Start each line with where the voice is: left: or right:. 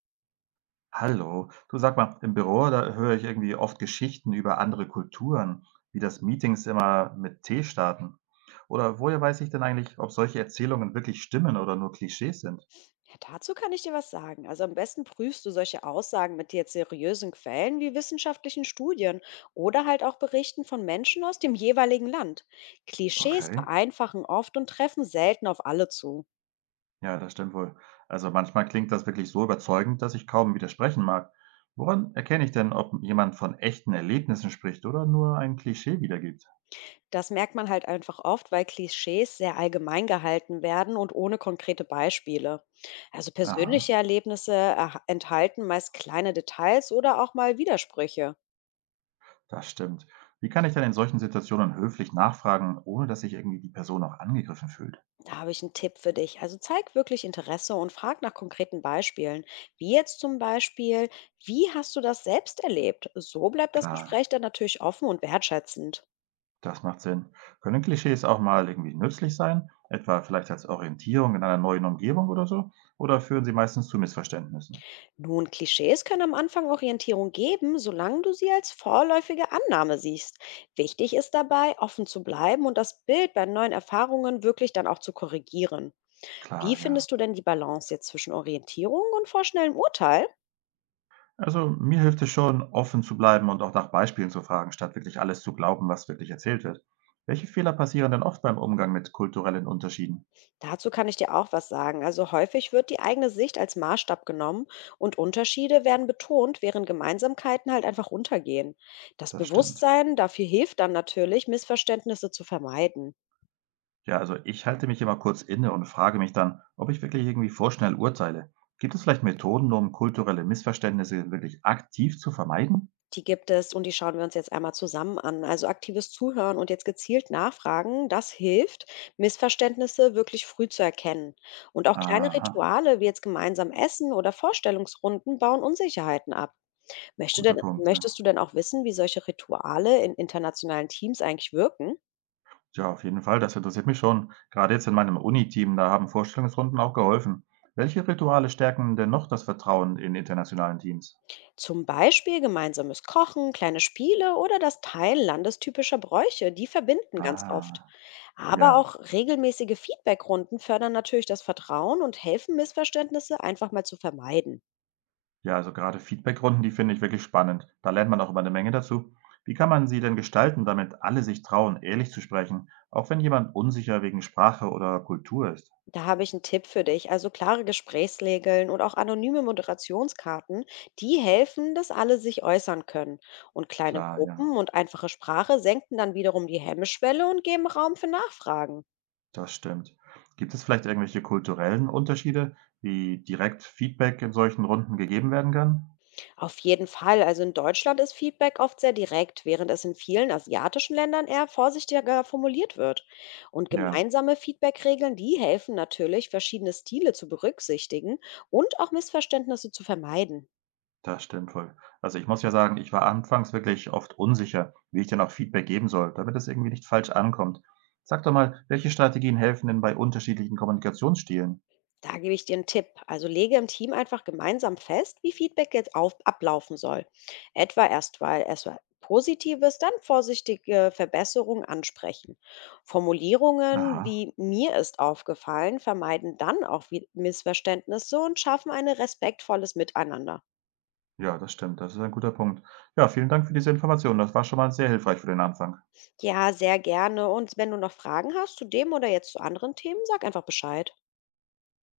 right: Hallo, du, sag mal, im Büro, da höre ich irgendwie oft Geschichten über andere Kulturen, wie das Meetings immer mit Tee starten. Oder woher weiß ich denn eigentlich, ob solche Erzählungen wirklich stimmen oder nur Klischees sind?
left: Ja, dazu kann ich dir was sagen. Also am besten prüfst du solche Aussagen mit jetzt seriösen Quellen wie wissenschaftlichen Studien oder halt auch Berichten von Menschen aus dem jeweiligen Land. Klischees
right: Okay,
left: vereinfachen oft und treffen selten auf alle zu.
right: ja, das stimmt wohl. Also manchmal klingt das wirklich so überzeugend, dass ich kaum widersprechen mag. Woran erkenne ich denn, ob jemand von echten Erlebnissen spricht oder nur ein Klischee wiedergibt?
left: Das merkt man halt einfach oft, weil Klischees sehr allgemein gehalten werden und ohne konkrete Beispiele. Also persönliche
right: Aha,
left: Erlebnisse enthalten meist kleine Details oder auch mal Widersprüche.
right: das stimmt. Wie kann ich dann in solchen Situationen höflich nachfragen, ohne dass sich irgendwie die Person auch angegriffen fühlt?
left: Da habe ich einen Tipp für dich. Also zeig wirklich Interesse und frag nach konkreten Beispielen. Wie jetzt zum Beispiel: „Wie hast du das selbst erlebt?“ So bleibt das
right: Klar.
left: Gespräch dann natürlich offen und wertschätzend.
right: Das macht Sinn. Können Klischees auch mal irgendwie nützlich sein? Etwa vielleicht als Orientierung in einer neuen Umgebung oder so? Oder führen sie meistens zu Missverständnissen?
left: Nun, Klischees können am Anfang Orientierung geben, solange du sie als vorläufige Annahme siehst. Wichtig ist dabei, offen zu bleiben und das Bild bei neuen Erfahrungen wirklich dann auch zu korrigieren. Wie
right: Klar, ja.
left: findest du denn die Balance jetzt zwischen Orientierung und vorschnellem Urteil?
right: Also mir hilft es schon, offen zu bleiben und auch nach Beispielen zu fragen, statt wirklich alles zu glauben, was wirklich erzählt wird. Welche Fehler passieren denn oft beim Umgang mit kulturellen Unterschieden?
left: Dazu kann ich dir auch was sagen. Also häufig wird die eigene Sicht als Maßstab genommen und Unterschiede werden betont, während Gemeinsamkeiten halt einfach untergehen. Das
right: Das stimmt.
left: Bewusstsein dafür hilft dann natürlich, Missverständnisse zu vermeiden.
right: Ja, also ich halte mich immer kurz inne und frage mich dann, ob ich wirklich irgendwie vorschnell urteile. Gibt es vielleicht Methoden, um kulturelle Missverständnisse wirklich aktiv zu vermeiden?
left: Die gibt es und die schauen wir uns jetzt einmal zusammen an. Also aktives Zuhören und jetzt gezielt nachfragen, das hilft, Missverständnisse wirklich früh zu erkennen. Und auch kleine
right: Aha.
left: Rituale wie jetzt gemeinsam Essen oder Vorstellungsrunden bauen Unsicherheiten ab.
right: Guter Punkt,
left: Möchtest
right: ja.
left: du denn auch wissen, wie solche Rituale in internationalen Teams eigentlich wirken?
right: Ja, auf jeden Fall, das interessiert mich schon. Gerade jetzt in meinem Uni-Team, da haben Vorstellungsrunden auch geholfen. Welche Rituale stärken denn noch das Vertrauen in internationalen Teams?
left: Zum Beispiel gemeinsames Kochen, kleine Spiele oder das Teilen landestypischer Bräuche, die verbinden ganz oft.
right: Ah,
left: Aber
right: ja.
left: auch regelmäßige Feedbackrunden fördern natürlich das Vertrauen und helfen, Missverständnisse einfach mal zu vermeiden.
right: Ja, also gerade Feedbackrunden, die finde ich wirklich spannend. Da lernt man auch immer eine Menge dazu. Wie kann man sie denn gestalten, damit alle sich trauen, ehrlich zu sprechen, auch wenn jemand unsicher wegen Sprache oder Kultur ist?
left: Da habe ich einen Tipp für dich. Also klare Gesprächsregeln und auch anonyme Moderationskarten, die helfen, dass alle sich äußern können. Und kleine
right: Klar, ja,
left: Gruppen und einfache Sprache senken dann wiederum die Hemmschwelle und geben Raum für Nachfragen.
right: das stimmt. Gibt es vielleicht irgendwelche kulturellen Unterschiede, wie direkt Feedback in solchen Runden gegeben werden kann?
left: Auf jeden Fall, also in Deutschland ist Feedback oft sehr direkt, während es in vielen asiatischen Ländern eher vorsichtiger formuliert wird. Und
right: Ja.
left: gemeinsame Feedbackregeln, die helfen natürlich, verschiedene Stile zu berücksichtigen und auch Missverständnisse zu vermeiden.
right: Das stimmt voll. Also, ich muss ja sagen, ich war anfangs wirklich oft unsicher, wie ich denn auch Feedback geben soll, damit es irgendwie nicht falsch ankommt. Sag doch mal, welche Strategien helfen denn bei unterschiedlichen Kommunikationsstilen?
left: Da gebe ich dir einen Tipp. Also lege im Team einfach gemeinsam fest, wie Feedback jetzt ablaufen soll. Etwa erstmal Positives, dann vorsichtige Verbesserungen ansprechen. Formulierungen
right: Aha,
left: wie mir ist aufgefallen vermeiden dann auch Missverständnisse und schaffen ein respektvolles Miteinander.
right: ja, das stimmt. Das ist ein guter Punkt. Ja, vielen Dank für diese Information. Das war schon mal sehr hilfreich für den Anfang.
left: Ja, sehr gerne. Und wenn du noch Fragen hast zu dem oder jetzt zu anderen Themen, sag einfach Bescheid.